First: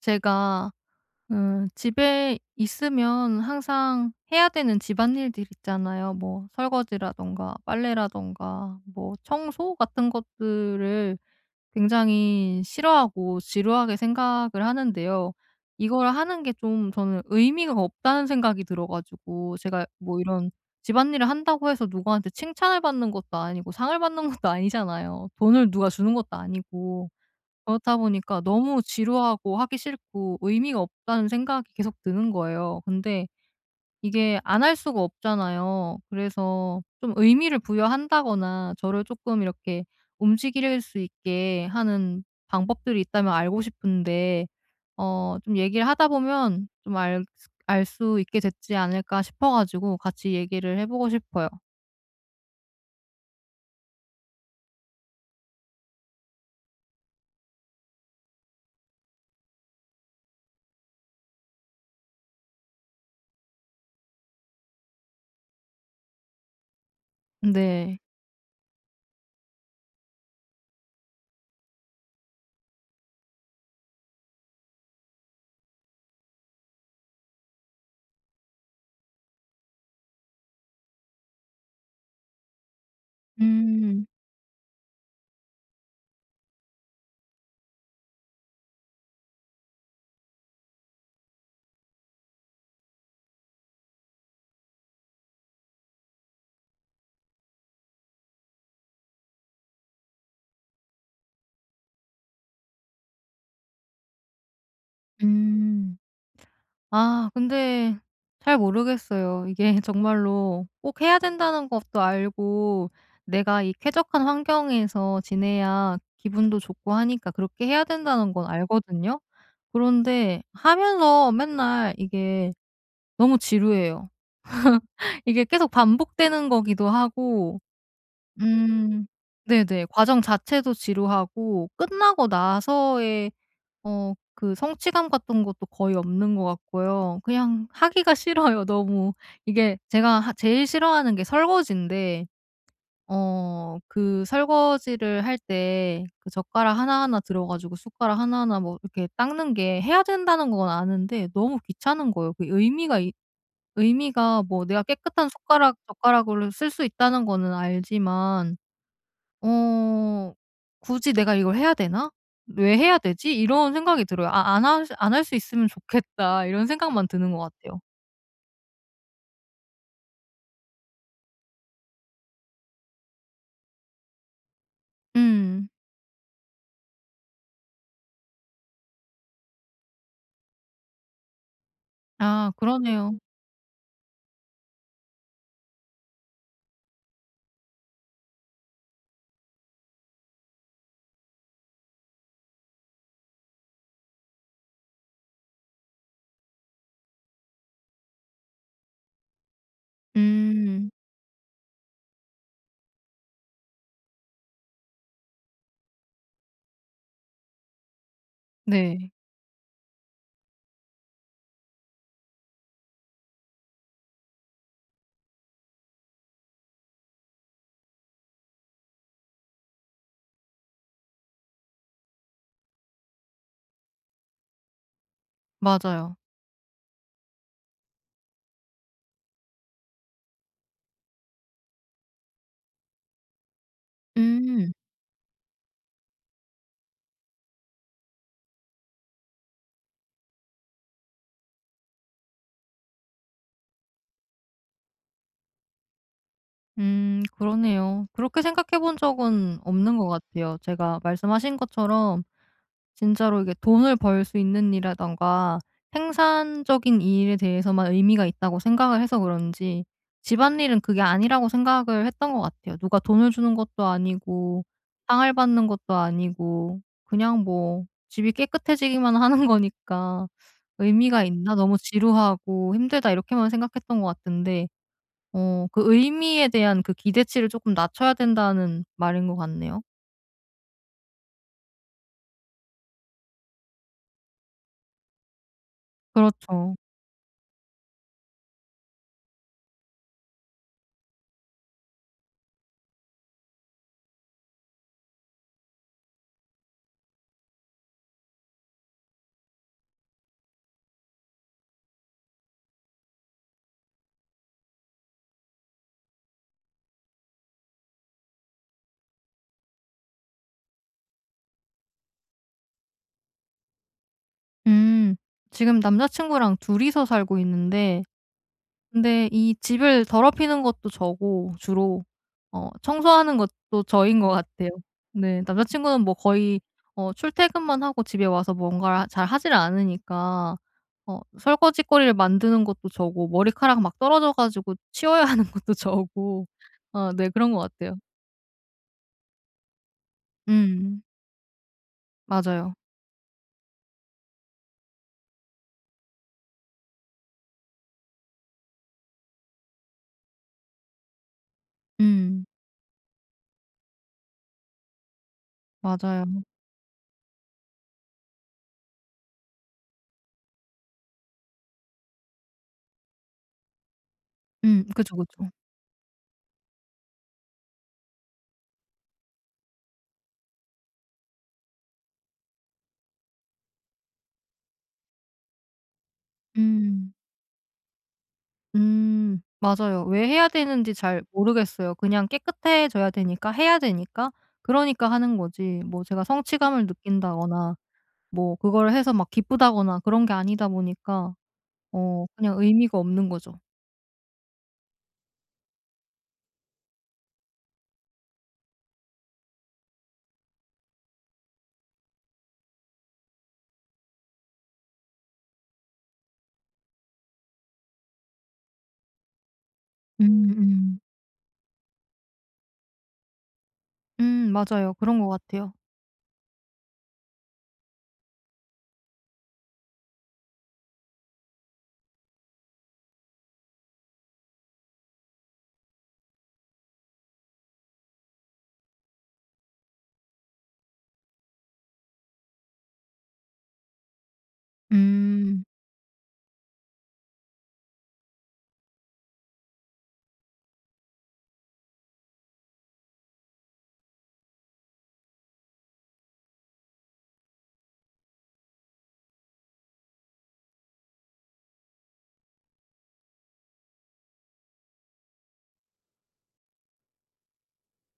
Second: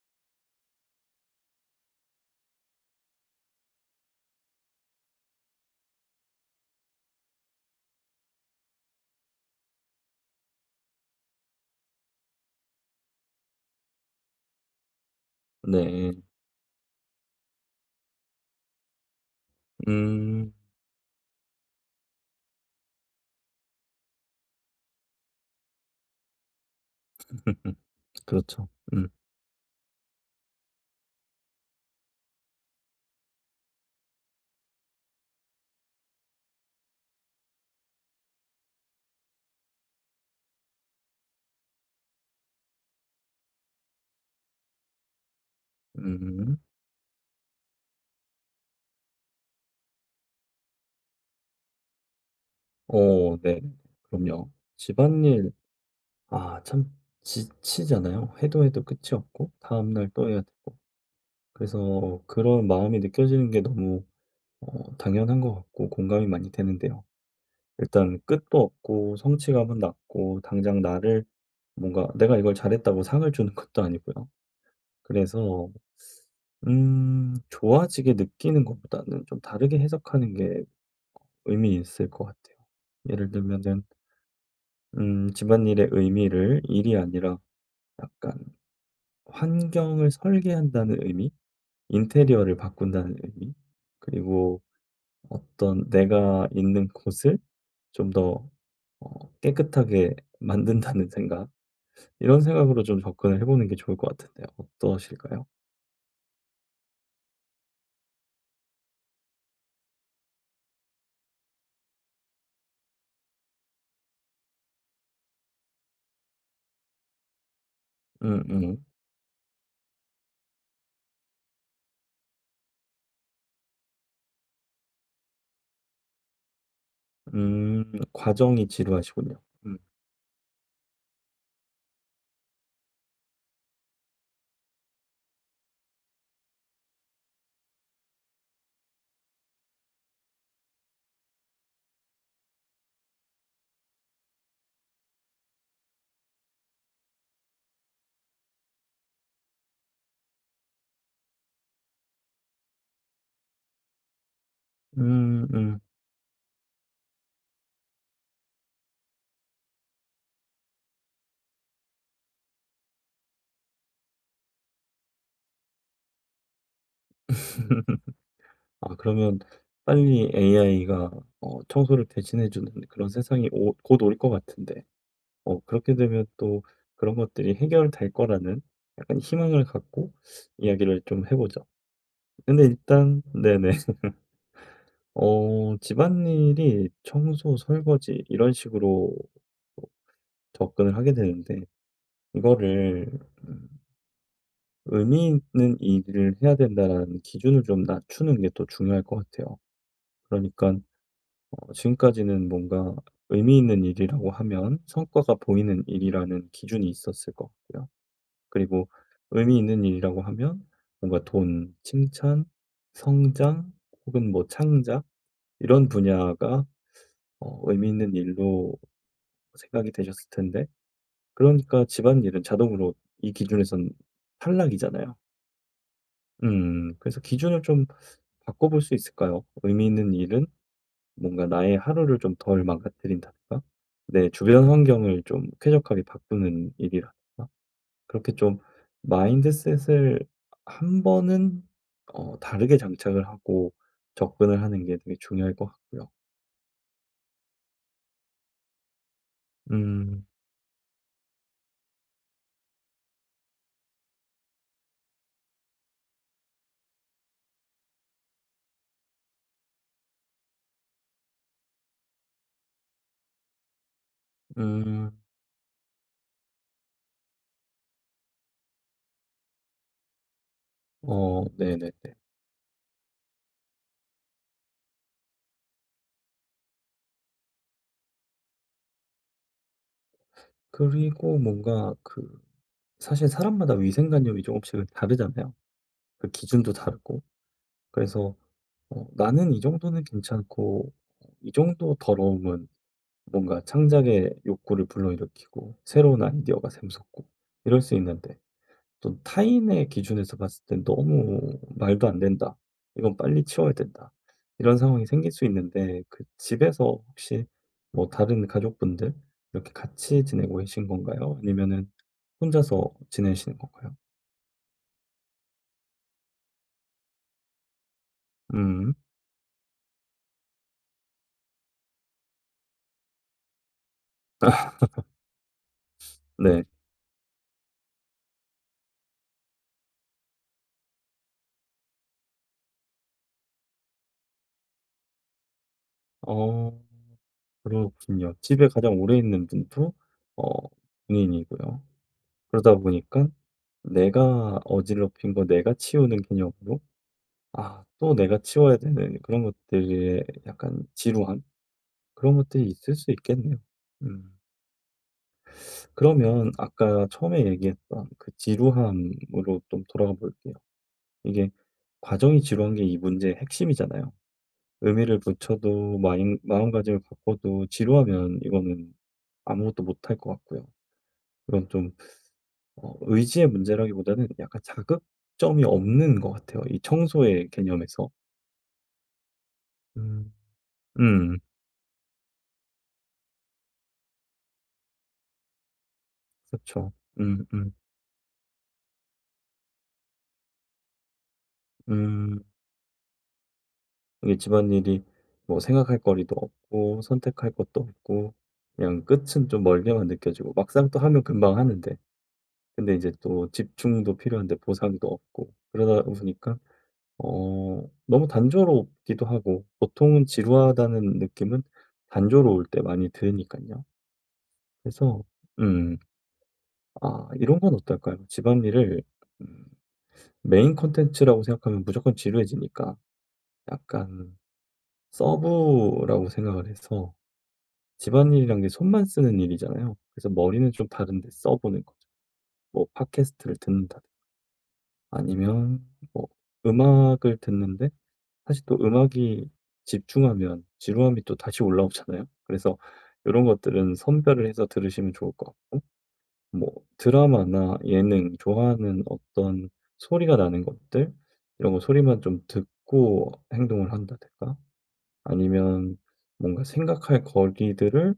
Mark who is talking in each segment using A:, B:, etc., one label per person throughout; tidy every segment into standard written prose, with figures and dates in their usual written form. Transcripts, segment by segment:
A: 제가 집에 있으면 항상 해야 되는 집안일들 있잖아요. 뭐 설거지라든가 빨래라든가 뭐 청소 같은 것들을 굉장히 싫어하고 지루하게 생각을 하는데요. 이걸
B: 네.
A: 하는 게 좀 저는 의미가 없다는 생각이 들어 가지고 제가 뭐 이런
B: 음.
A: 집안일을 한다고 해서 누구한테 칭찬을 받는 것도 아니고 상을 받는 것도 아니잖아요. 돈을 누가 주는 것도 아니고. 그렇다 보니까
B: 그렇죠.
A: 너무
B: 음.
A: 지루하고 하기 싫고 의미가 없다는 생각이 계속 드는 거예요. 근데 이게 안 할 수가 없잖아요. 그래서 좀 의미를 부여한다거나 저를 조금 이렇게 움직일 수 있게 하는 방법들이 있다면 알고 싶은데 좀 얘기를 하다
B: 음.
A: 보면 좀 알 수 있게 됐지 않을까 싶어 가지고 같이 얘기를 해 보고 싶어요.
B: 어 네. 그럼요. 집안일 아 참 지치잖아요. 해도 해도 끝이 없고 다음 날 또 해야 되고. 그래서 그런 마음이 느껴지는 게 너무 어 당연한 것 같고 공감이 많이 되는데요.
A: 네.
B: 일단 끝도 없고 성취감은 낮고 당장 나를 뭔가 내가 이걸 잘했다고 상을 주는 것도 아니고요. 그래서 좋아지게 느끼는 것보다는 좀 다르게 해석하는 게 의미 있을 것 같아요. 예를 들면은
A: 음.
B: 집안일의 의미를 일이 아니라 약간 환경을 설계한다는 의미, 인테리어를 바꾼다는 의미, 그리고 어떤 내가 있는 곳을 좀 더 어 깨끗하게 만든다는 생각, 이런 생각으로 좀 접근을 해 보는 게 좋을 것 같은데 어떠실까요?
A: 음. 아 근데 잘 모르겠어요. 이게 정말로 꼭 해야 된다는 것도 알고 내가 이 쾌적한 환경에서 지내야 기분도 좋고 하니까 그렇게 해야 된다는 건
B: 음음.
A: 알거든요. 그런데 하면서 맨날 이게 너무 지루해요. 이게 계속 반복되는 거기도 하고
B: 음, 과정이
A: 음
B: 지루하시군요. 음.
A: 네네. 과정 자체도 지루하고 끝나고 나서의 그 성취감 같은 것도 거의 없는 것 같고요. 그냥 하기가 싫어요 너무. 이게 제가 하 제일 싫어하는 게 설거지인데 그 설거지를 할 때 그 젓가락 하나하나 들어 가지고 숟가락 하나하나 뭐 이렇게 닦는 게 해야 된다는 건 아는데 너무 귀찮은 거예요. 의미가 뭐 내가 깨끗한 숟가락
B: 음음.
A: 젓가락으로 쓸 수 있다는 거는 알지만 어 '굳이 내가 이걸 해야 되나? 왜 해야 되지?' 이런 생각이 들어요. 아 안 할 수 있으면 좋겠다 이런 생각만 드는 것 같아요.
B: 아 그러면 빨리 AI가 어 청소를 대신해 주는 그런 세상이 오 곧 올 것 같은데 어
A: 음.
B: 그렇게 되면 또 그런 것들이 해결될 거라는 약간 희망을 갖고 이야기를 좀 해 보죠.
A: 아
B: 근데
A: 그러네요.
B: 일단 네네. 어 집안일이 청소, 설거지 이런 식으로 어 접근을 하게 되는데 이거를 음 '의미 있는 일을 해야 된다.'라는 기준을 좀 낮추는 게 또 중요할 것 같아요. 그러니까
A: 음.
B: 어 지금까지는 뭔가 의미 있는 일이라고 하면 성과가 보이는 일이라는 기준이 있었을 것 같고요. 그리고
A: 네.
B: 의미 있는 일이라고 하면 뭔가 돈, 칭찬, 성장 혹은 뭐 창작 이런 분야가 어 의미 있는 일로 생각이 되셨을 텐데 그러니까 집안일은 자동으로 이 기준에선 탈락이잖아요.
A: 맞아요.
B: 음. 그래서 기준을 좀 바꿔 볼 수 있을까요? 의미 있는 일은 뭔가 나의 하루를 좀 덜 망가뜨린다든가 내 주변
A: 음.
B: 환경을 좀 쾌적하게 바꾸는 일이라든가 그렇게 좀 마인드셋을 한 번은 어 다르게 장착을 하고 접근을 하는 게 되게 중요할 것 같고요.
A: 그러네요. 그렇게 생각해 본 적은 없는 것
B: 음.
A: 같아요. 제가 말씀하신 것처럼 진짜로 이게 돈을 벌 수 있는 일이라든가 생산적인 일에 대해서만 의미가 있다고 생각을 해서 그런지 집안일은 그게 아니라고 생각을 했던 것 같아요. 누가 돈을 주는 것도 아니고
B: 음.
A: 상을 받는 것도 아니고 그냥 뭐 집이 깨끗해지기만 하는 거니까 '의미가
B: 어
A: 있나? 너무
B: 네네네.
A: 지루하고 힘들다.' 이렇게만 생각했던 것 같은데 그 의미에 대한 그 기대치를 쪼끔 낮춰야 된다는 말인 것 같네요.
B: 그리고 뭔가 그 사실 사람마다 위생관념이 조금씩은 다르잖아요. 그 기준도
A: 그렇죠.
B: 다르고. 그래서 어 '나는 이 정도는 괜찮고 이 정도 더러움은' 뭔가 창작의 욕구를 불러일으키고 새로운 아이디어가 샘솟고 이럴 수 있는데 또 타인의 기준에서 봤을 땐 너무 '말도 안 된다. 이건 빨리 치워야 된다.' 이런 상황이 생길 수 있는데 그 집에서 혹시 뭐 다른 가족분들 이렇게 같이 지내고 계신 건가요? 아니면은 혼자서 지내시는 건가요?
A: 음. 지금 남자친구랑 둘이서 살고 있는데
B: 음
A: 근데 이 집을 더럽히는 것도 저고 주로 청소하는 것도 저인 것 같아요. 네. 남자친구는 뭐 거의
B: 네.
A: 출퇴근만 하고 집에 와서 뭔가를 잘 하질 않으니까 설거지거리를 만드는 것도 저고 머리카락 막 떨어져 가지고 치워야 하는 것도 저고
B: 어
A: 네 그런 것 같아요.
B: 그렇군요. 집에 가장 오래 있는 분도 어
A: 음.
B: 본인이고요.
A: 맞아요.
B: 그러다 보니까 내가 어지럽힌 거 내가 치우는 개념으로 아, 또 내가 치워야 되는 그런 것들의 약간 지루함? 그런
A: 음.
B: 것들이 있을 수 있겠네요. 음.
A: 맞아요.
B: 그러면 아까 처음에 얘기했던 그 지루함으로 좀 돌아가 볼게요. 이게 과정이 지루한 게 이 문제의 핵심이잖아요.
A: 음. 그죠,
B: 의미를
A: 그죠.
B: 붙여도 마 마음가짐을 바꿔도 지루하면 이거는 아무것도 못할 것 같고요. 이건 좀 어 의지의 문제라기보다는 약간 자극점이 없는 것 같아요, 이
A: 음.
B: 청소의 개념에서.
A: 음. 맞아요. 왜
B: 음.
A: 해야 되는지 잘
B: 음.
A: 모르겠어요. 그냥 깨끗해져야 되니까 해야 되니까 그러니까 하는 거지 뭐 제가
B: 그
A: 성취감을
B: 죠음 음.
A: 느낀다거나 뭐 그걸 해서 막 기쁘다거나 그런 게 아니다 보니까
B: 음.
A: 그냥 의미가 없는 거죠.
B: 이게 집안일이 뭐 생각할 거리도 없고 선택할 것도 없고 그냥 끝은 좀 멀게만 느껴지고 막상 또 하면 금방 하는데 근데 이제 또 집중도 필요한데 보상도 없고 그러다 보니까 어 너무 단조롭기도 하고 보통은
A: 음음.
B: 지루하다는 느낌은 단조로울 때 많이 드니까요.
A: 맞아요. 그런
B: 그래서
A: 것 같아요.
B: 음. 아, 이런 건 어떨까요? 집안일을 음, 메인 컨텐츠라고 생각하면 무조건 지루해지니까 약간 서브라고 생각을 해서 집안일이란 게 손만 쓰는 일이잖아요. 그래서 머리는 좀 다른데 써보는 거죠. 뭐 팟캐스트를 듣는다.
A: 음.
B: 아니면 뭐 음악을 듣는데 사실 또 음악이 집중하면 지루함이 또 다시 올라오잖아요. 그래서 이런 것들은 선별을 해서 들으시면 좋을 것 같고 뭐 드라마나 예능 좋아하는 어떤 소리가 나는 것들 이런 거 소리만 좀 듣고 행동을 한다든가 아니면 뭔가 생각할 거리들을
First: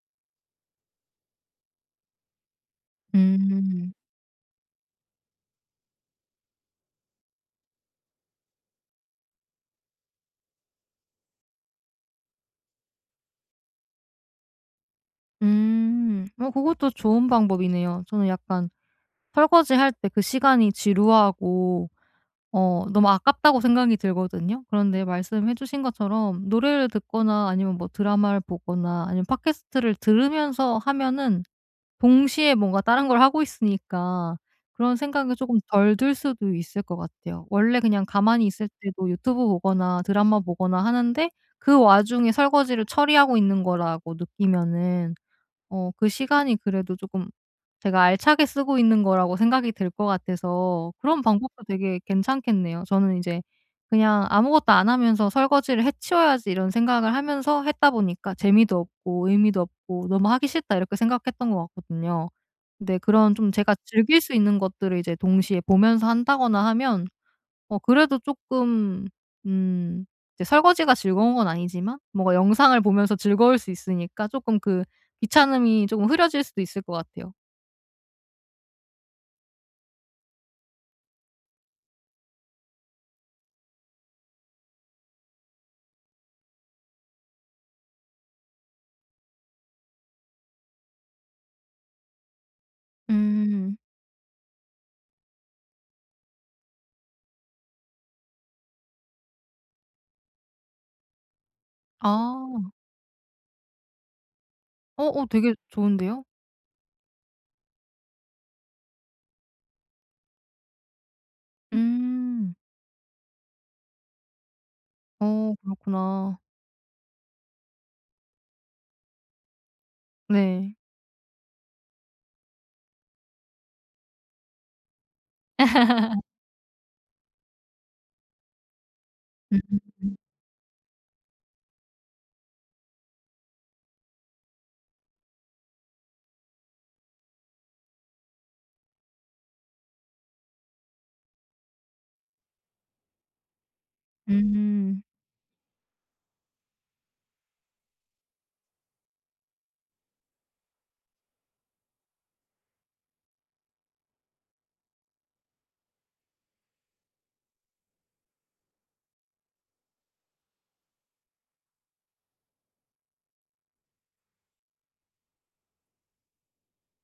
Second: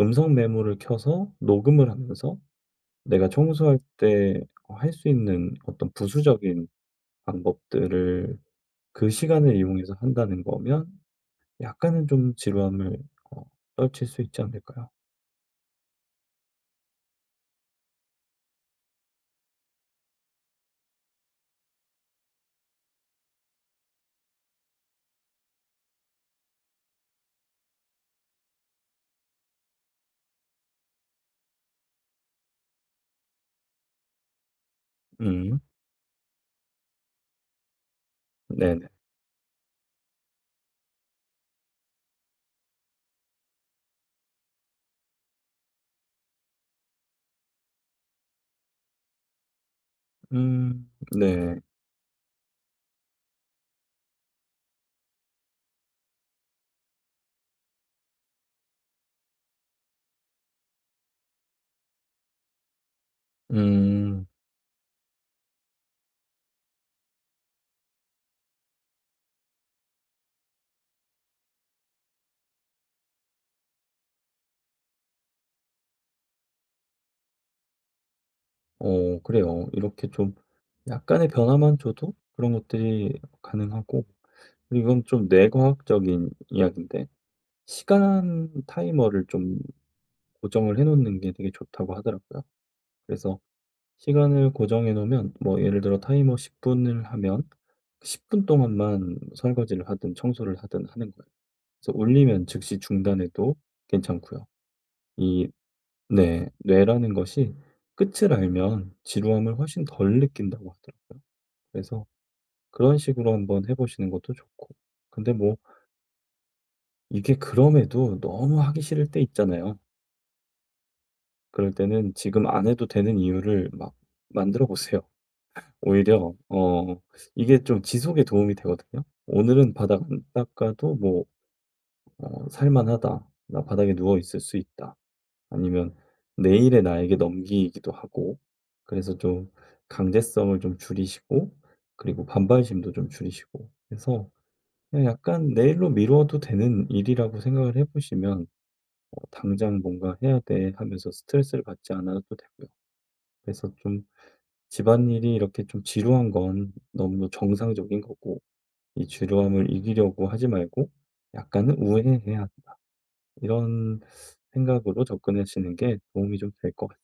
B: 음성 메모를 켜서 녹음을 하면서 내가 청소할
A: 음.
B: 때 할 수 있는 어떤 부수적인 방법들을 그 시간을 이용해서 한다는 거면 약간은 좀 지루함을 어, 떨칠 수 있지 않을까요?
A: 음. 뭐 그것도 좋은 방법이네요. 저는 약간 설거지할 때 그 시간이 지루하고 너무 아깝다고 생각이 들거든요. 그런데 말씀해 주신 것처럼 노래를 듣거나 아니면 뭐 드라마를 보거나 아니면 팟캐스트를 들으면서 하면은 동시에 뭔가 다른 걸 하고 있으니까 그런 생각이 조금
B: 음,
A: 덜 들 수도 있을 것 같아요. 원래 그냥 가만히 있을
B: 네네.
A: 때도 유튜브 보거나 드라마 보거나 하는데 그 와중에 설거지를 처리하고 있는 거라고 느끼면은 그 시간이 그래도 조금 제가 알차게 쓰고 있는 거라고 생각이 들 것
B: 음,
A: 같아서 그런
B: 네.
A: 방법도 되게 괜찮겠네요. 저는 이제 그냥 아무것도 안 하면서 '설거지를 해 치워야지.' 이런 생각을 하면서 했다 보니까 '재미도 없고 의미도 없고 너무 하기 싫다.' 이렇게 생각했던 것 같거든요. 근데 그런 좀 제가 즐길
B: 음.
A: 수 있는 것들을 이제 동시에 보면서 한다거나 하면 그래도 쪼끔 음 이제 설거지가 즐거운 건 아니지만 뭔가 영상을 보면서 즐거울 수 있으니까 쪼끔 그 귀찮음이 쪼금 흐려질 수도 있을 것 같아요.
B: 어 그래요. 이렇게 좀 약간의 변화만 줘도 그런 것들이 가능하고 그리고 이건 좀 뇌과학적인 이야기인데 시간 타이머를 좀 고정을 해 놓는 게 되게 좋다고 하더라고요. 그래서
A: 음.
B: 시간을 고정해 놓으면 뭐 예를 들어 타이머 10 분을 하면 10분 동안만 설거지를 하든 청소를 하든 하는 거예요. 그래서 울리면
A: 아.
B: 즉시 중단해도 괜찮고요.
A: 어어
B: 이
A: 되게 좋은데요?
B: 네. 뇌라는 것이 끝을 알면 지루함을 훨씬 덜 느낀다고 하더라고요. 그래서
A: 음.
B: 그런 식으로 한번 해 보시는 것도 좋고. 근데 뭐
A: 그렇구나.
B: 이게 그럼에도 너무 하기 싫을 때 있잖아요.
A: 네.
B: 그럴 때는 지금 안 해도 되는 이유를 막 만들어 보세요. 오히려 어 이게 좀 지속에 도움이 되거든요. '오늘은
A: 음.
B: 바닥 안 닦아도 뭐 어 살 만하다. 나 바닥에 누워 있을 수 있다.' 아니면 내일의 나에게 넘기기도 하고 그래서 좀 강제성을 좀 줄이시고 그리고 반발심도 좀 줄이시고 해서
A: 음.
B: 그냥 약간 '내일로 미뤄도 되는 일이라고 생각을 해 보시면 어 당장 뭔가 해야 돼.' 하면서 스트레스를 받지 않아도 되고요. 그래서 좀 집안일이 이렇게 좀 지루한 건 너무 정상적인 거고 이 지루함을 이기려고 하지 말고 약간은 우회해야 한다. 이런 생각으로 접근하시는 게 도움이 좀 될 것 같아요.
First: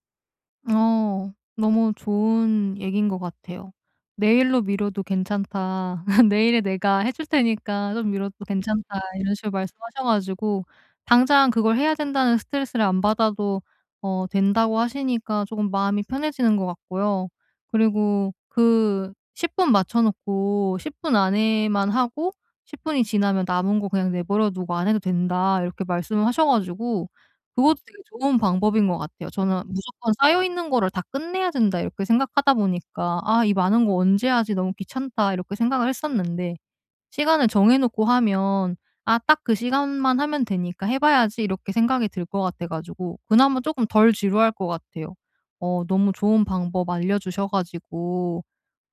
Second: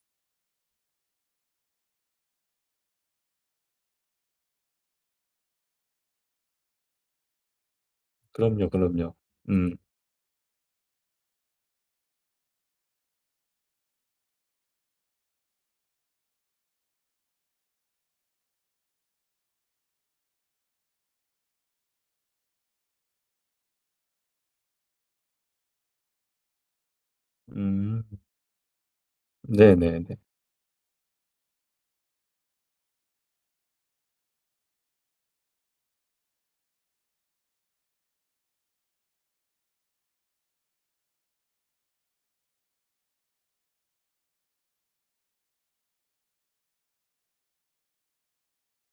A: 어. 너무 좋은 얘기인 것 같아요. "내일로 미뤄도 괜찮다. 내일에 내가 해줄 테니까 좀 미뤄도
B: 그럼요,
A: 괜찮다."
B: 그럼요.
A: 이런 식으로
B: 음.
A: 말씀하셔 가지고 당장 그걸 해야 된다는 스트레스를 안 받아도 된다고 하시니까 조금 마음이 편해지는 것 같고요. 그리고 그 10분 맞춰 놓고 10분 안에만 하고 10 분이 지나면 남은 거 그냥 내버려 두고 안 해도 된다 이렇게 말씀을 하셔 가지고 그것도 되게
B: 음.
A: 좋은 방법인 것 같아요. 저는 '무조건
B: 네네네.
A: 쌓여 있는 거를 다 끝내야 된다.' 이렇게 생각하다 보니까 '아 이 많은 거 언제 하지? 너무 귀찮다.' 이렇게 생각을 했었는데 시간을 정해 놓고 하면 '아 딱 그 시간만 하면 되니까 해 봐야지.' 이렇게 생각이 들 것 같아 가지고 그나마 쪼끔 덜 지루할 것 같아요. 너무 좋은 방법 알려 주셔 가지고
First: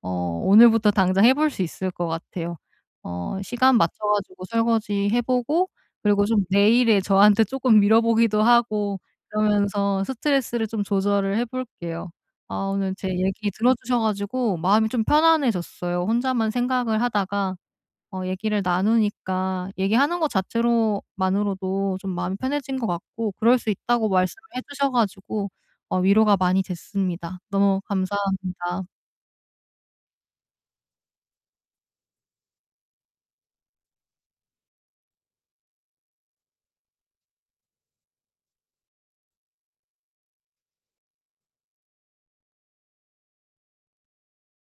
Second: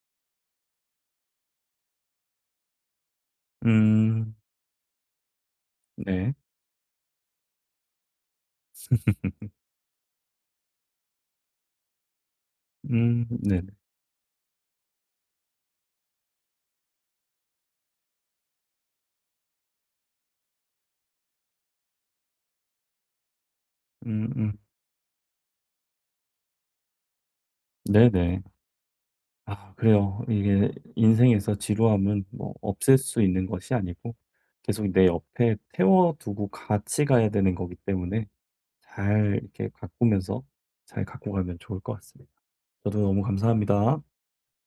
A: 어 오늘부터 당장 해볼 수 있을 것 같아요. 시간 맞춰
B: 음.
A: 가지고 설거지 해 보고 그리고
B: 네.
A: 좀 내일에 저한테 쪼끔 미뤄 보기도 하고 그러면서 스트레스를 좀 조절을 해 볼게요. 아 오늘 제
B: 음.
A: 얘기
B: 네네.
A: 들어 주셔 가지고 마음이 좀 편안해졌어요. 혼자만 생각을 하다가 얘기를 나누니까 얘기하는 것 자체로 만으로도 좀 마음이 편해진 것 같고 그럴 수 있다고 말씀을
B: 음음.
A: 해 주셔 가지고 위로가 많이 됐습니다. 너무
B: 네네.
A: 감사합니다.
B: 아 그래요. 이게 인생에서 지루함은 뭐 없앨 수 있는 것이 아니고 계속 내 옆에 태워두고 같이 가야 되는 거기 때문에 잘 이렇게 가꾸면서 잘 갖고 가면 좋을 것 같습니다. 저도 너무 감사합니다.